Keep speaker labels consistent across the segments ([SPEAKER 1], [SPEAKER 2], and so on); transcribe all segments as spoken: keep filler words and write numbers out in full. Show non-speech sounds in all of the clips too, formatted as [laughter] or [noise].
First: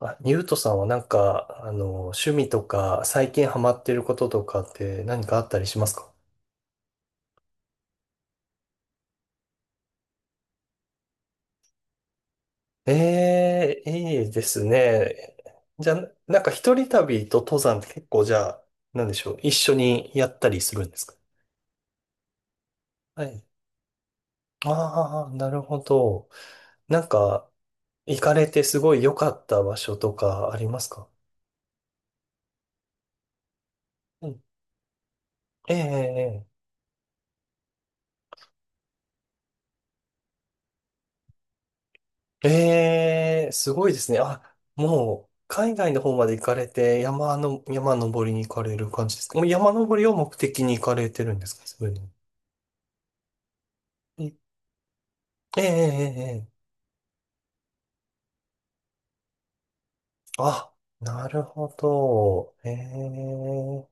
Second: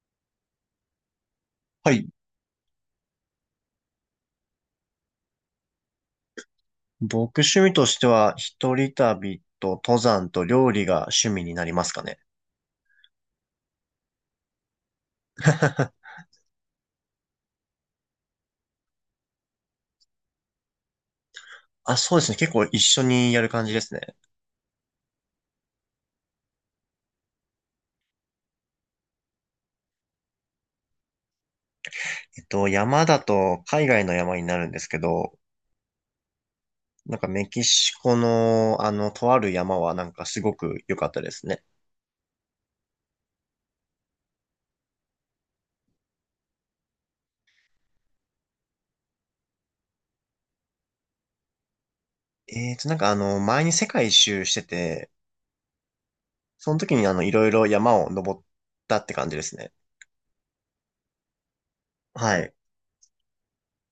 [SPEAKER 1] あ、ニュートさんはなんか、あ
[SPEAKER 2] は
[SPEAKER 1] の、
[SPEAKER 2] い。
[SPEAKER 1] 趣味とか、最近ハマってることとかって何かあったりしますか？
[SPEAKER 2] 僕趣味としては、一人旅と登山と料理が趣味になりますかね。
[SPEAKER 1] ええー、いいですね。じゃ
[SPEAKER 2] [laughs]
[SPEAKER 1] あ、なんか一人旅と登山って結構じゃあ、なんでしょう、一緒にやったりするんですか？
[SPEAKER 2] あ、そうですね。結構一緒
[SPEAKER 1] は
[SPEAKER 2] にや
[SPEAKER 1] い。
[SPEAKER 2] る感じですね。
[SPEAKER 1] ああ、なるほど。なんか、行かれてすごい良かった場所とかありますか？
[SPEAKER 2] えっと、山だと海外の
[SPEAKER 1] う
[SPEAKER 2] 山
[SPEAKER 1] ん。
[SPEAKER 2] になるんですけど、
[SPEAKER 1] ええええ
[SPEAKER 2] なんかメキシコのあの、とある山はなんかすごく良かったですね。
[SPEAKER 1] ええ、すごいですね。あ、もう、海外の方まで行かれて、山の、山登りに行かれる感じですか？もう山登りを目的に行かれてるんですか？そういうの。
[SPEAKER 2] えっと、なんかあの、前に世界一
[SPEAKER 1] え
[SPEAKER 2] 周してて、
[SPEAKER 1] ええ、ええ、ええ
[SPEAKER 2] その時にあの、いろいろ山を登ったって感じですね。
[SPEAKER 1] あ、なるほ
[SPEAKER 2] は
[SPEAKER 1] ど。
[SPEAKER 2] い。
[SPEAKER 1] ええ。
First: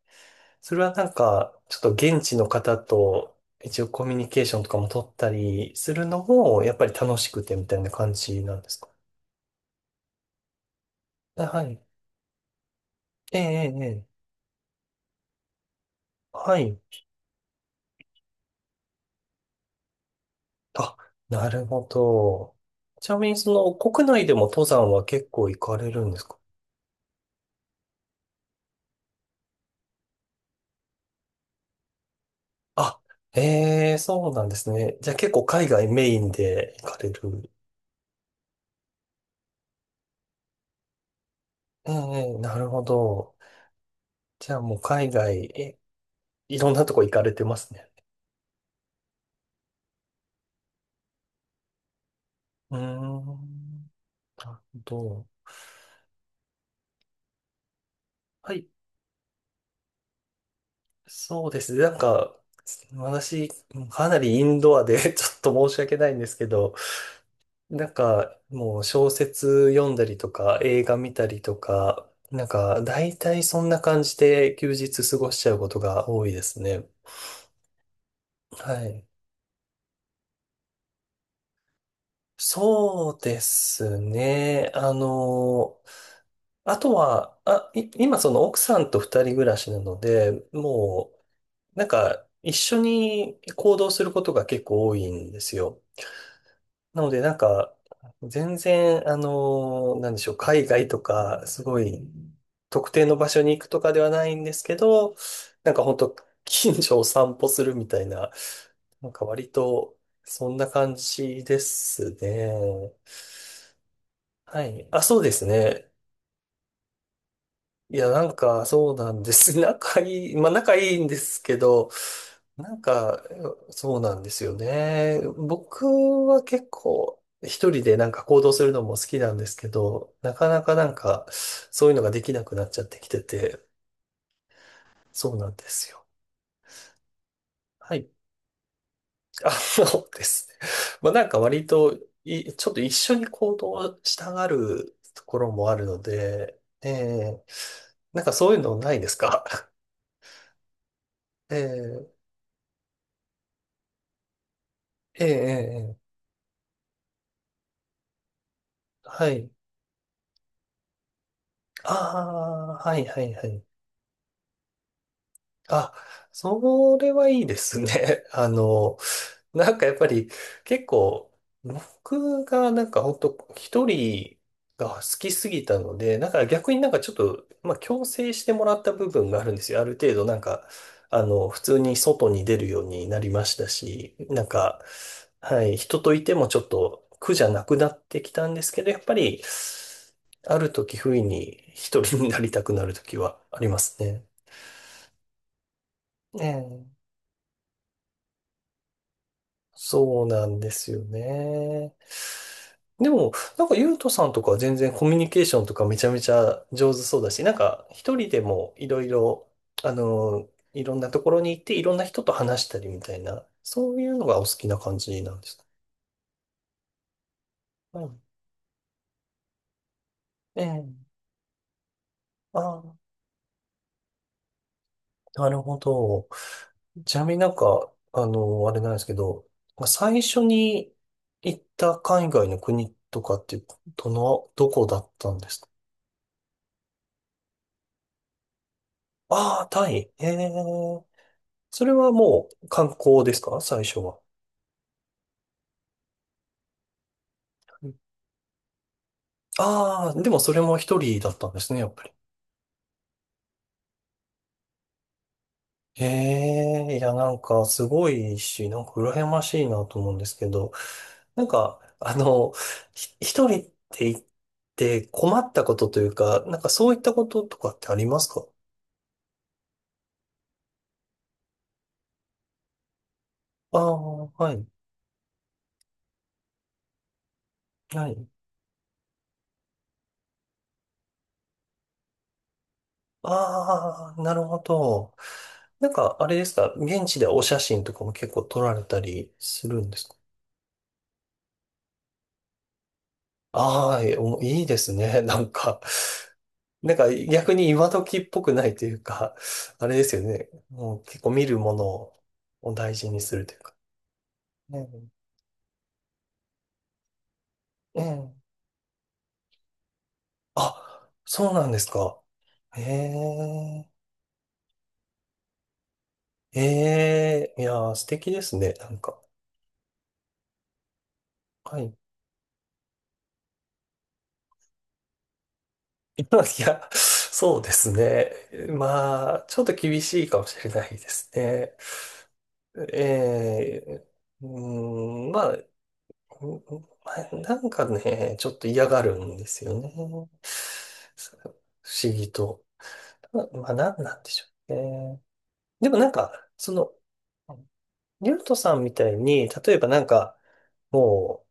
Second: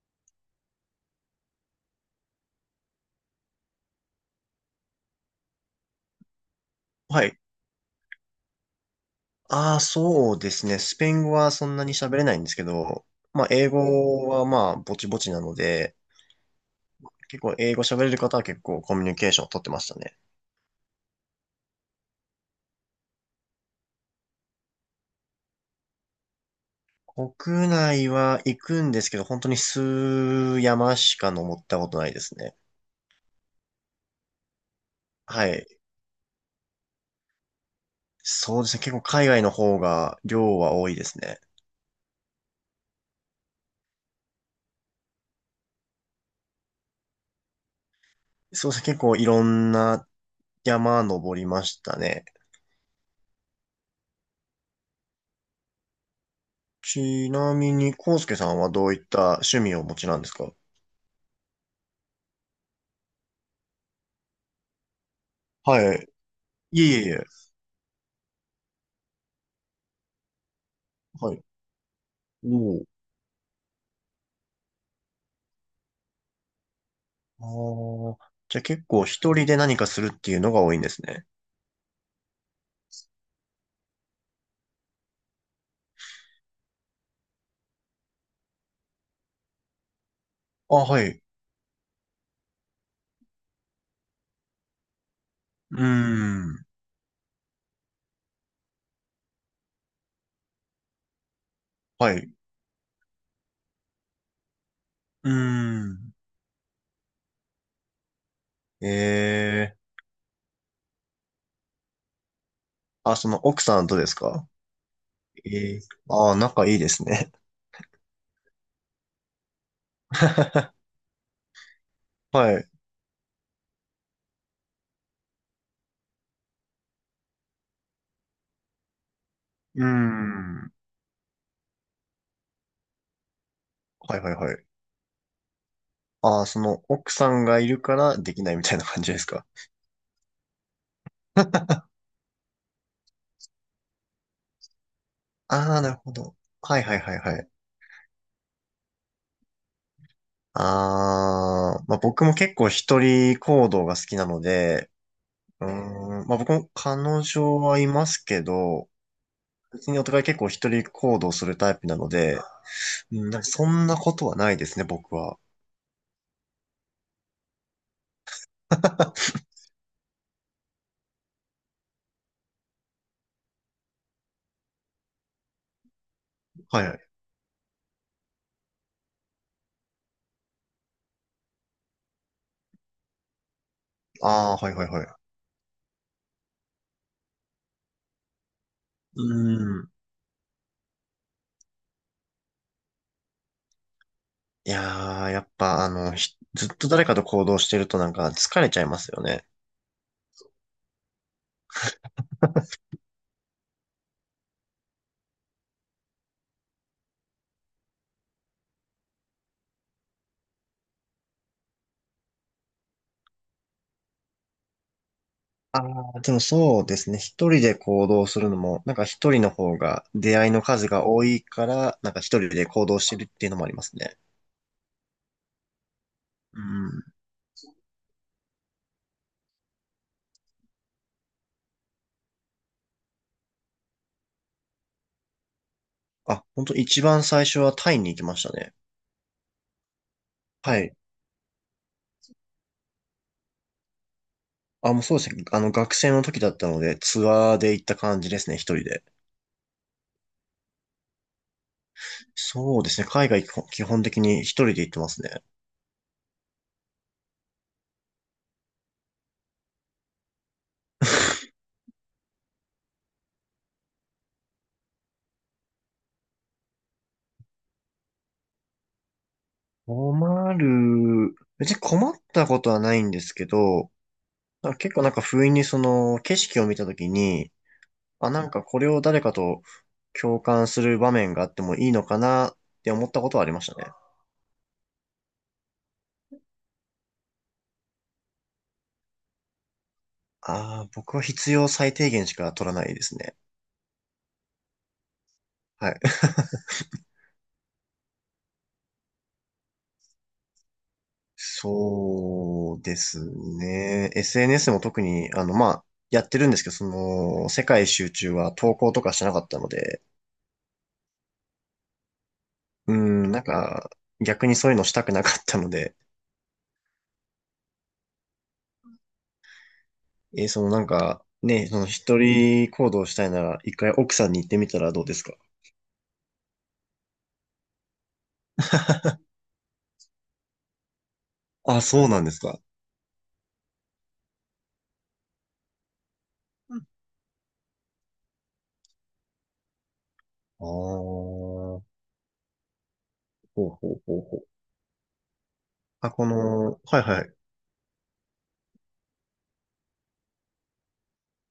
[SPEAKER 1] それはなんか、ちょっと現地の方と一応コミュニケーションとかも取ったりするのも、やっぱり楽
[SPEAKER 2] は
[SPEAKER 1] し
[SPEAKER 2] い。
[SPEAKER 1] くてみたいな感じなんですか？
[SPEAKER 2] ああ、そうですね。スペイン語
[SPEAKER 1] あ
[SPEAKER 2] は
[SPEAKER 1] は
[SPEAKER 2] そん
[SPEAKER 1] い。
[SPEAKER 2] なに喋れないんですけど、
[SPEAKER 1] ええ、
[SPEAKER 2] まあ、英
[SPEAKER 1] ええ、ええ
[SPEAKER 2] 語はまあ、ぼちぼちなので、
[SPEAKER 1] はい。
[SPEAKER 2] 結構英語喋れる方は結構コミュニケーションを取ってましたね。
[SPEAKER 1] あ、なるほど。ちなみに、その、国内でも登山は結構行かれるんですか？
[SPEAKER 2] 国内は行くんですけど、本当に数山しか登ったことないですね。
[SPEAKER 1] あ、ええ、そうなんですね。じゃあ結構
[SPEAKER 2] はい。
[SPEAKER 1] 海外メインで行かれる。
[SPEAKER 2] そうですね。結構海外の方が量は多いですね。
[SPEAKER 1] ええ、なるほど。じゃあもう海外、え、いろんなとこ行かれてますね。
[SPEAKER 2] そうですね。結構いろんな山登りましたね。
[SPEAKER 1] うーん、なるほど。
[SPEAKER 2] ちなみに、康介さ
[SPEAKER 1] は
[SPEAKER 2] ん
[SPEAKER 1] い、
[SPEAKER 2] はどういった趣味をお持ちなんですか？
[SPEAKER 1] そうですね。なんか、私、かなりインドアで [laughs] ちょっと申し
[SPEAKER 2] は
[SPEAKER 1] 訳
[SPEAKER 2] い。
[SPEAKER 1] ないんですけど、
[SPEAKER 2] いえいえいえ。
[SPEAKER 1] なんか、もう小説読んだりとか、映画見た
[SPEAKER 2] は
[SPEAKER 1] り
[SPEAKER 2] い。
[SPEAKER 1] とか、なん
[SPEAKER 2] お
[SPEAKER 1] か、
[SPEAKER 2] お。
[SPEAKER 1] 大体そんな感じで休日過ごしちゃうことが多いですね。
[SPEAKER 2] ああ、じゃあ
[SPEAKER 1] は
[SPEAKER 2] 結構
[SPEAKER 1] い。
[SPEAKER 2] 一人で何かするっていうのが多いんですね。
[SPEAKER 1] そうですね。あの、あとは、あ、い今その奥さんと二人暮らしなので、
[SPEAKER 2] あ、は
[SPEAKER 1] も
[SPEAKER 2] い。
[SPEAKER 1] う、なんか、一緒に行動することが結構多いんです
[SPEAKER 2] う
[SPEAKER 1] よ。
[SPEAKER 2] ーん。
[SPEAKER 1] なので、なんか、全然、あの、なんでしょう、海外とか、すごい、
[SPEAKER 2] はい。
[SPEAKER 1] 特定の場所に行くとかではないんですけど、
[SPEAKER 2] うー
[SPEAKER 1] なんか本
[SPEAKER 2] ん。
[SPEAKER 1] 当 [laughs] 近所を散歩するみたいな、
[SPEAKER 2] え
[SPEAKER 1] なんか割
[SPEAKER 2] え。
[SPEAKER 1] と、そんな感じですね。
[SPEAKER 2] あ、その奥さんとですか？
[SPEAKER 1] はい。あ、そうです
[SPEAKER 2] ええ。
[SPEAKER 1] ね。
[SPEAKER 2] ああ、仲いいですね。
[SPEAKER 1] いや、なんか、そうなんです。[laughs] 仲いい、まあ仲
[SPEAKER 2] [laughs]
[SPEAKER 1] いいんですけど、
[SPEAKER 2] はい。う
[SPEAKER 1] なんか、そうなんですよね。僕は結構一人でなんか行動するのも好きなんですけ
[SPEAKER 2] ー
[SPEAKER 1] ど、なかな
[SPEAKER 2] ん。
[SPEAKER 1] かなんかそういうのができなくなっちゃってきてて、
[SPEAKER 2] はいはいはい。
[SPEAKER 1] そうなんですよ。
[SPEAKER 2] ああ、その奥さんがいる
[SPEAKER 1] は
[SPEAKER 2] か
[SPEAKER 1] い。
[SPEAKER 2] らできないみたいな感じです
[SPEAKER 1] [laughs]
[SPEAKER 2] か？
[SPEAKER 1] あそうですね。まあなんか割とい、ちょっと一緒に行動したがるところもあ
[SPEAKER 2] ああ、
[SPEAKER 1] る
[SPEAKER 2] なる
[SPEAKER 1] の
[SPEAKER 2] ほど。
[SPEAKER 1] で、
[SPEAKER 2] はい
[SPEAKER 1] え
[SPEAKER 2] はいはいは
[SPEAKER 1] え
[SPEAKER 2] い。
[SPEAKER 1] なんかそういうのないですか？
[SPEAKER 2] ああ、まあ
[SPEAKER 1] [laughs]
[SPEAKER 2] 僕
[SPEAKER 1] ええ
[SPEAKER 2] も結構一人行動が好きなので、
[SPEAKER 1] えええ
[SPEAKER 2] うー
[SPEAKER 1] えええ
[SPEAKER 2] ん、まあ僕も彼女はいますけど、
[SPEAKER 1] はい。
[SPEAKER 2] 別にお互い結構一人行動するタイプなので、
[SPEAKER 1] ああ、はいは
[SPEAKER 2] うん、
[SPEAKER 1] い
[SPEAKER 2] なんか
[SPEAKER 1] はい。
[SPEAKER 2] そんなことはないですね、僕は。
[SPEAKER 1] あ、それはいいですね。[laughs] あの、
[SPEAKER 2] [laughs]
[SPEAKER 1] なんかやっぱり結構、僕がなんか本当一人が好きすぎたので、なんか逆に
[SPEAKER 2] は
[SPEAKER 1] な
[SPEAKER 2] い
[SPEAKER 1] ん
[SPEAKER 2] は
[SPEAKER 1] か
[SPEAKER 2] い。
[SPEAKER 1] ちょっと、まあ強制してもらった部分があるんですよ。ある程度なんか、あの、普通に外に出るようになりましたし、なん
[SPEAKER 2] ああ、はい
[SPEAKER 1] か、
[SPEAKER 2] はいはい。
[SPEAKER 1] はい、人といてもちょっと苦じゃなくなってきたんですけど、やっぱ
[SPEAKER 2] う
[SPEAKER 1] り、
[SPEAKER 2] ん。
[SPEAKER 1] ある時不意に一人になりたくなる時はありますね。
[SPEAKER 2] いやー、やっぱあの、ひずっ
[SPEAKER 1] え
[SPEAKER 2] と
[SPEAKER 1] え
[SPEAKER 2] 誰かと行動してるとなんか疲れちゃいますよね。
[SPEAKER 1] そうなんですよね。でも、なんか、ゆうとさんとかは全然コミュニケーションとかめちゃめちゃ上手そうだし、なんか、一人でもいろいろ、あの、いろんなところに行って、いろんな人と話したりみたいな、そういうのがお好きな感じなんですか？
[SPEAKER 2] ああ、でもそうですね。一人で
[SPEAKER 1] う
[SPEAKER 2] 行
[SPEAKER 1] ん。
[SPEAKER 2] 動するのも、なんか一人の方が出会いの
[SPEAKER 1] え
[SPEAKER 2] 数
[SPEAKER 1] え。
[SPEAKER 2] が多いから、なんか一人
[SPEAKER 1] あ
[SPEAKER 2] で行
[SPEAKER 1] あ、
[SPEAKER 2] 動してるっていうのもありますね。
[SPEAKER 1] なるほど。
[SPEAKER 2] うん。
[SPEAKER 1] ちなみになんか、あの、あれなんですけど、まあ最初に行った海外の国とかって、どの、どこだったんですか？
[SPEAKER 2] あ、本当一番最初はタイに行きましたね。
[SPEAKER 1] ああ、タイ。え
[SPEAKER 2] はい。
[SPEAKER 1] え。それはもう観光ですか？最初は。
[SPEAKER 2] あ、もうそうですね。あの、学生の時だったので、ツアーで行った感じですね、一人で。
[SPEAKER 1] ああー、でもそれも一人だったんですね、やっぱり。
[SPEAKER 2] そうですね。海外基本基本的に一人で行ってますね。
[SPEAKER 1] ええ、いや、なんか、すごいし、なんか、羨ましいなと思うんですけど、なんか、あの、ひ一人って言って困ったことというか、なんか、そういったこととかってありますか？
[SPEAKER 2] 困る。別に困ったことはないんですけ
[SPEAKER 1] ああ
[SPEAKER 2] ど、
[SPEAKER 1] ー、はい、
[SPEAKER 2] なんか結構なんか不意にその景色を見た時に、
[SPEAKER 1] はい。
[SPEAKER 2] あ、なんかこれを誰かと共感する場面があってもいいのかなって思ったことはありましたね。
[SPEAKER 1] ああ、なるほど。なんか、あれですか、現地でお写真とかも結構撮られたりするんですか？
[SPEAKER 2] ああ、僕は必要最低限しか取らないですね。
[SPEAKER 1] ああ、えおいいですね。[laughs] なんか、
[SPEAKER 2] はい。[laughs]
[SPEAKER 1] なんか逆に今時っぽくないというか、[laughs] あれですよね。もう結構見るものを
[SPEAKER 2] そう
[SPEAKER 1] 大
[SPEAKER 2] で
[SPEAKER 1] 事に
[SPEAKER 2] す
[SPEAKER 1] するというか。
[SPEAKER 2] ね。エスエヌエス も
[SPEAKER 1] え
[SPEAKER 2] 特に、あの、まあ、やってるんですけど、その、世界一
[SPEAKER 1] え
[SPEAKER 2] 周中
[SPEAKER 1] え。
[SPEAKER 2] は投稿とかしてなかったので、
[SPEAKER 1] あ、そうなんですか。え
[SPEAKER 2] うん、なん
[SPEAKER 1] え、
[SPEAKER 2] か、逆にそういうのしたくなかったので、
[SPEAKER 1] ええ、いやー、素敵ですね。なんか。
[SPEAKER 2] えーそのなんか、ね、
[SPEAKER 1] は
[SPEAKER 2] その
[SPEAKER 1] い。[laughs]
[SPEAKER 2] 一人行動したいなら、一回奥さんに行ってみたらどうですか？
[SPEAKER 1] いや、そうですね。まあ、ちょっと厳しいかもしれないですね。
[SPEAKER 2] あ、そうなんですか。
[SPEAKER 1] ええ、うーん、まあ、うんうんなんかね、ちょっと嫌がるんですよね。
[SPEAKER 2] ああ、
[SPEAKER 1] そう
[SPEAKER 2] ほ
[SPEAKER 1] 不思議と。ま
[SPEAKER 2] うほ
[SPEAKER 1] まあ、な
[SPEAKER 2] う
[SPEAKER 1] んな
[SPEAKER 2] ほう
[SPEAKER 1] んで
[SPEAKER 2] ほ
[SPEAKER 1] しょ
[SPEAKER 2] う。
[SPEAKER 1] うね。でもな
[SPEAKER 2] あ、
[SPEAKER 1] ん
[SPEAKER 2] こ
[SPEAKER 1] か、そ
[SPEAKER 2] の、
[SPEAKER 1] の、
[SPEAKER 2] はいはい、
[SPEAKER 1] リュウトさんみたいに、例えばなんか、もう、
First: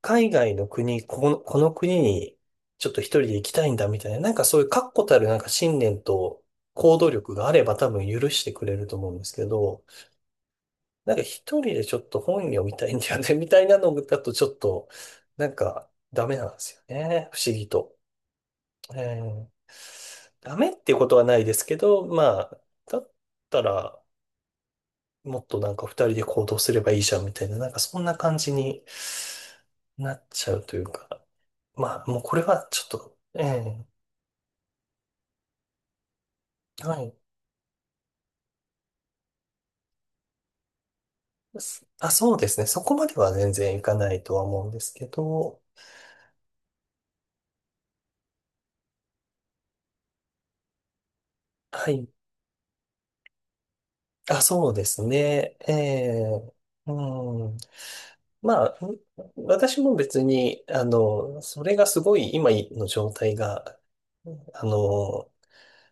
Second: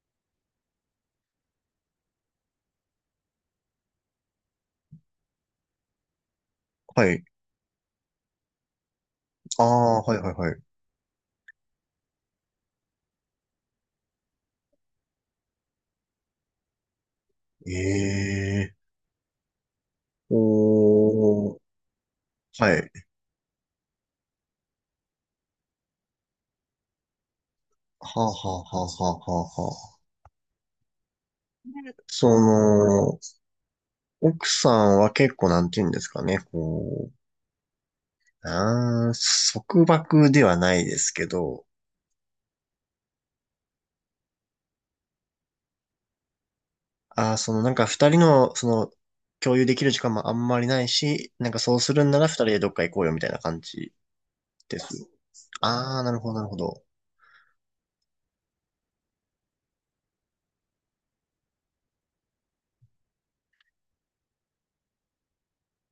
[SPEAKER 1] 海外の国、ここの、この国に、ちょっと一人で行きたいんだみたいな、なんかそういう確固たるなんか信念と行動
[SPEAKER 2] はい。
[SPEAKER 1] 力があれば多分許してくれると思うんですけ
[SPEAKER 2] あ
[SPEAKER 1] ど、
[SPEAKER 2] あ、はいはいはい。
[SPEAKER 1] なんか一人でちょっと本読みたいんだよね、[laughs] みたいなのだとちょっと、なんかダメなんですよね。不思議と。
[SPEAKER 2] ええ、
[SPEAKER 1] えーダメっていうことはないで
[SPEAKER 2] おー、
[SPEAKER 1] すけど、まあ、
[SPEAKER 2] はい。
[SPEAKER 1] だったら、もっとなんか二人で行動すればいいじゃんみたいな、なんかそんな
[SPEAKER 2] はあは
[SPEAKER 1] 感じ
[SPEAKER 2] あは
[SPEAKER 1] に
[SPEAKER 2] あはあはあはあ。
[SPEAKER 1] なっちゃうというか、
[SPEAKER 2] で
[SPEAKER 1] まあ、もう
[SPEAKER 2] そ
[SPEAKER 1] これはちょっと、
[SPEAKER 2] の、
[SPEAKER 1] ええ
[SPEAKER 2] 奥さんは結構なんて言うんですかね、
[SPEAKER 1] は
[SPEAKER 2] こ
[SPEAKER 1] い。
[SPEAKER 2] う、あー束縛ではないですけど、
[SPEAKER 1] すあ、そうですね。そこまでは全然いかないとは思うんですけど、
[SPEAKER 2] あーそのなんか二人の、その、共有できる時間もあんまりないし、なんかそう
[SPEAKER 1] は
[SPEAKER 2] する
[SPEAKER 1] い。
[SPEAKER 2] んなら二人でどっか行こうよみたいな感じ
[SPEAKER 1] あ、そう
[SPEAKER 2] で
[SPEAKER 1] です
[SPEAKER 2] す。
[SPEAKER 1] ね。え
[SPEAKER 2] ああ、なるほど、なる
[SPEAKER 1] え
[SPEAKER 2] ほど。
[SPEAKER 1] うんまあ、私も別に、あの、それがすごい今の状態が、あの、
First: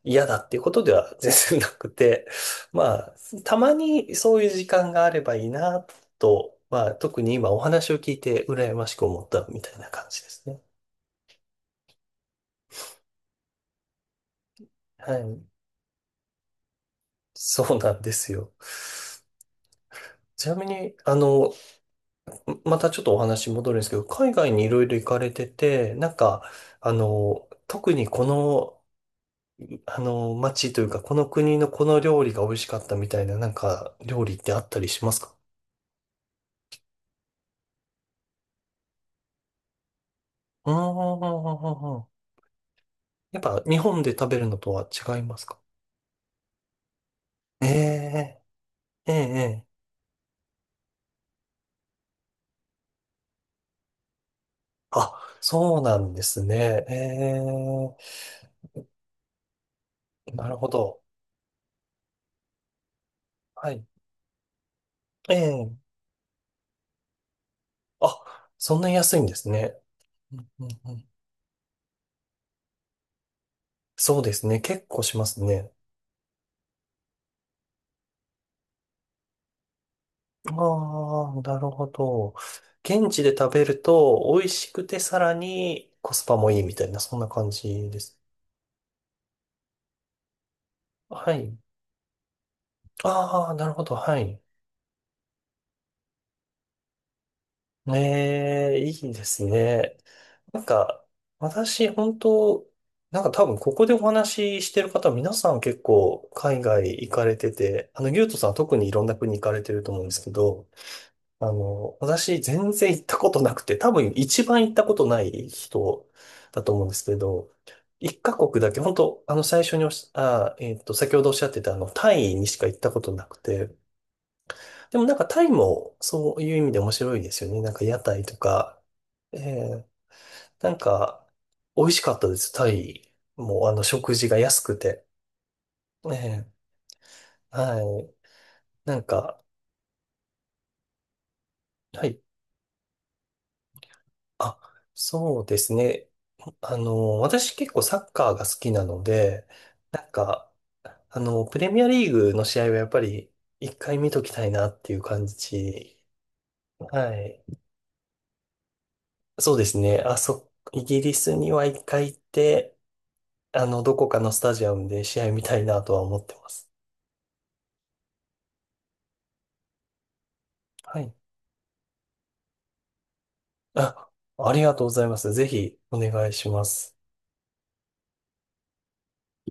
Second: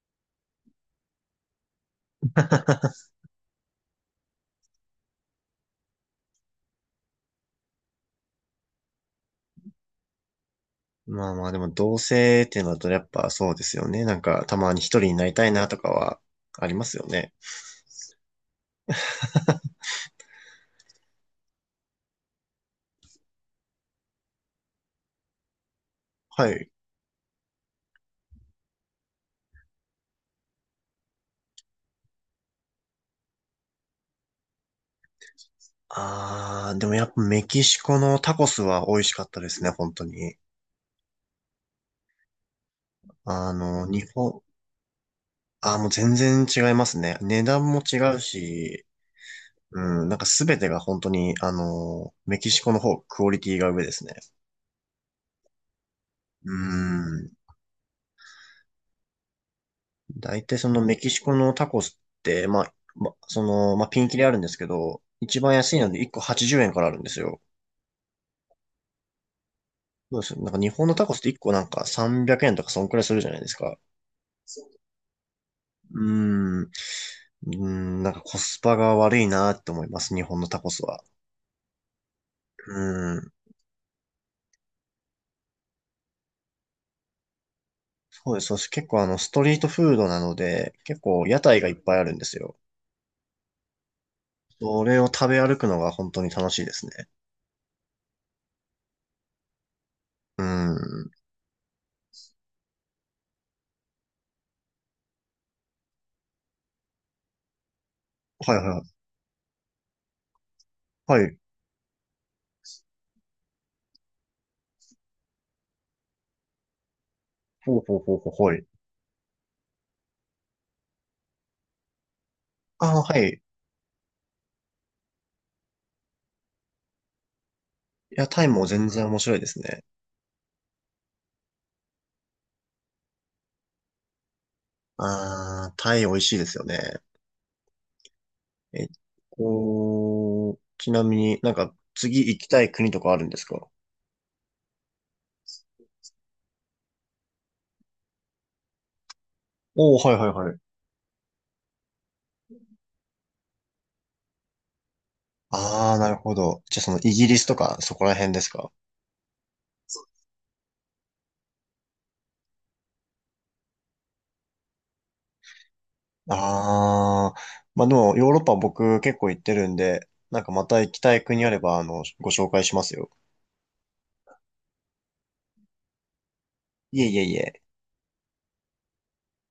[SPEAKER 1] 嫌だっていうことでは全然なくて、ま
[SPEAKER 2] [laughs]
[SPEAKER 1] あ、たまにそういう時間があればいいなと、まあ、特に今お話を聞いて羨ましく思ったみたいな感じですね。
[SPEAKER 2] まあまあ、でも同性っていうのだとやっぱそうですよね。なんかたまに一人
[SPEAKER 1] は
[SPEAKER 2] になり
[SPEAKER 1] い。
[SPEAKER 2] たいなとかはありますよね。
[SPEAKER 1] そうなんですよ。
[SPEAKER 2] [laughs]
[SPEAKER 1] ちなみに、あの、またちょっとお話戻るんですけど、海外にいろいろ行かれてて、なんか、
[SPEAKER 2] はい。
[SPEAKER 1] あの、特にこのあの、街というか、この国のこの料理が美味しかったみたいな、なんか、料理ってあったりしますか？
[SPEAKER 2] ああ、でもやっぱメキシコのタコスは美味しかったですね、本当に。
[SPEAKER 1] うーん。やっ
[SPEAKER 2] あ
[SPEAKER 1] ぱ、日
[SPEAKER 2] の、
[SPEAKER 1] 本で
[SPEAKER 2] 日
[SPEAKER 1] 食べ
[SPEAKER 2] 本、
[SPEAKER 1] るのとは違いますか？
[SPEAKER 2] あーもう全然違いますね。値段
[SPEAKER 1] え
[SPEAKER 2] も違う
[SPEAKER 1] え
[SPEAKER 2] し、
[SPEAKER 1] えええ
[SPEAKER 2] う
[SPEAKER 1] え
[SPEAKER 2] ん、なんかすべてが本当に、あの、メキシコの方、クオリティが上ですね。
[SPEAKER 1] あ、そうなんです
[SPEAKER 2] う
[SPEAKER 1] ね。
[SPEAKER 2] ん。
[SPEAKER 1] ええ
[SPEAKER 2] 大
[SPEAKER 1] なる
[SPEAKER 2] 体
[SPEAKER 1] ほ
[SPEAKER 2] そのメ
[SPEAKER 1] ど。
[SPEAKER 2] キシコのタコスって、まあ、ま、そ
[SPEAKER 1] は
[SPEAKER 2] の、
[SPEAKER 1] い。
[SPEAKER 2] まあ、ピンキリあるんですけど、
[SPEAKER 1] え
[SPEAKER 2] 一番安
[SPEAKER 1] え
[SPEAKER 2] いのでいっこはちじゅうえんからあるんですよ。
[SPEAKER 1] あ、そんな安いんですね。
[SPEAKER 2] そうです
[SPEAKER 1] う
[SPEAKER 2] よ。
[SPEAKER 1] ん
[SPEAKER 2] なんか
[SPEAKER 1] う
[SPEAKER 2] 日
[SPEAKER 1] ん
[SPEAKER 2] 本
[SPEAKER 1] う
[SPEAKER 2] のタ
[SPEAKER 1] ん
[SPEAKER 2] コスっていっこなんかさんびゃくえんとかそんくらいするじゃないですか。
[SPEAKER 1] そうですね。結構しますね。
[SPEAKER 2] うーん。うーん、なんかコスパが悪いなって思います、日本のタコスは。
[SPEAKER 1] ああ、なるほど。現
[SPEAKER 2] う
[SPEAKER 1] 地
[SPEAKER 2] ん。
[SPEAKER 1] で食べると美味しくてさらにコスパもいいみたいな、そんな感じです。
[SPEAKER 2] そうです。そして結構あの、ストリートフードなので、結構
[SPEAKER 1] は
[SPEAKER 2] 屋
[SPEAKER 1] い。
[SPEAKER 2] 台がいっぱいあるんですよ。
[SPEAKER 1] ああ、なるほど。はい。
[SPEAKER 2] それを食べ歩くのが本当に楽しいですね。
[SPEAKER 1] ええ、いいですね。
[SPEAKER 2] う
[SPEAKER 1] なんか、
[SPEAKER 2] ん。
[SPEAKER 1] 私、本当なんか多分ここでお話ししてる方、皆さん結構海外行かれてて、あの、ゆうとさんは
[SPEAKER 2] はいはい
[SPEAKER 1] 特
[SPEAKER 2] は
[SPEAKER 1] にい
[SPEAKER 2] い。
[SPEAKER 1] ろんな国行かれてると思うんですけど、
[SPEAKER 2] はい。
[SPEAKER 1] あの、私全然行ったことなくて、多分一番行ったことない人だと思うんですけど、
[SPEAKER 2] ほうほうほう
[SPEAKER 1] 一カ
[SPEAKER 2] ほう、は
[SPEAKER 1] 国
[SPEAKER 2] い。
[SPEAKER 1] だけ、本当あの最初におっしゃ、あ、えっと、先ほどおっしゃってたあの、タイにしか行った
[SPEAKER 2] あ
[SPEAKER 1] こ
[SPEAKER 2] あ、
[SPEAKER 1] と
[SPEAKER 2] は
[SPEAKER 1] なく
[SPEAKER 2] い。
[SPEAKER 1] て、でもなんかタイもそういう意味で面白いですよね。なんか屋
[SPEAKER 2] い
[SPEAKER 1] 台
[SPEAKER 2] や、
[SPEAKER 1] と
[SPEAKER 2] タイも
[SPEAKER 1] か、
[SPEAKER 2] 全然面白
[SPEAKER 1] え
[SPEAKER 2] いです
[SPEAKER 1] ー、
[SPEAKER 2] ね。
[SPEAKER 1] なんか美味しかったです。タイもあの食事が安くて。
[SPEAKER 2] ああ、タイ美味しいで
[SPEAKER 1] え
[SPEAKER 2] すよね。
[SPEAKER 1] ー、はい。
[SPEAKER 2] えっ
[SPEAKER 1] なんか、
[SPEAKER 2] と、ちなみになんか
[SPEAKER 1] はい。
[SPEAKER 2] 次行きたい国とかあるんですか？
[SPEAKER 1] あ、そうですね。あの、私結構サッカーが好きなので、
[SPEAKER 2] おお
[SPEAKER 1] な
[SPEAKER 2] ー、
[SPEAKER 1] ん
[SPEAKER 2] はいはい
[SPEAKER 1] か、
[SPEAKER 2] はい。
[SPEAKER 1] あの、プレミアリーグの試合はやっぱり一回見ときたいなっていう感
[SPEAKER 2] あ
[SPEAKER 1] じ。
[SPEAKER 2] あ、なるほど。じゃあそのイ
[SPEAKER 1] は
[SPEAKER 2] ギリ
[SPEAKER 1] い。
[SPEAKER 2] スとかそこら辺ですか？
[SPEAKER 1] そうですね。あ、そ、イギリスには一回行って、あの、どこかのスタジアムで試合見たいなとは思ってます。
[SPEAKER 2] ああー、まあでもヨーロッパ僕結構行ってるんで、なんかまた行
[SPEAKER 1] は
[SPEAKER 2] き
[SPEAKER 1] い。
[SPEAKER 2] たい国あれば、あの、ご紹介しますよ。
[SPEAKER 1] あ、ありがとうございます。ぜひお願いします。
[SPEAKER 2] いえいえいえ。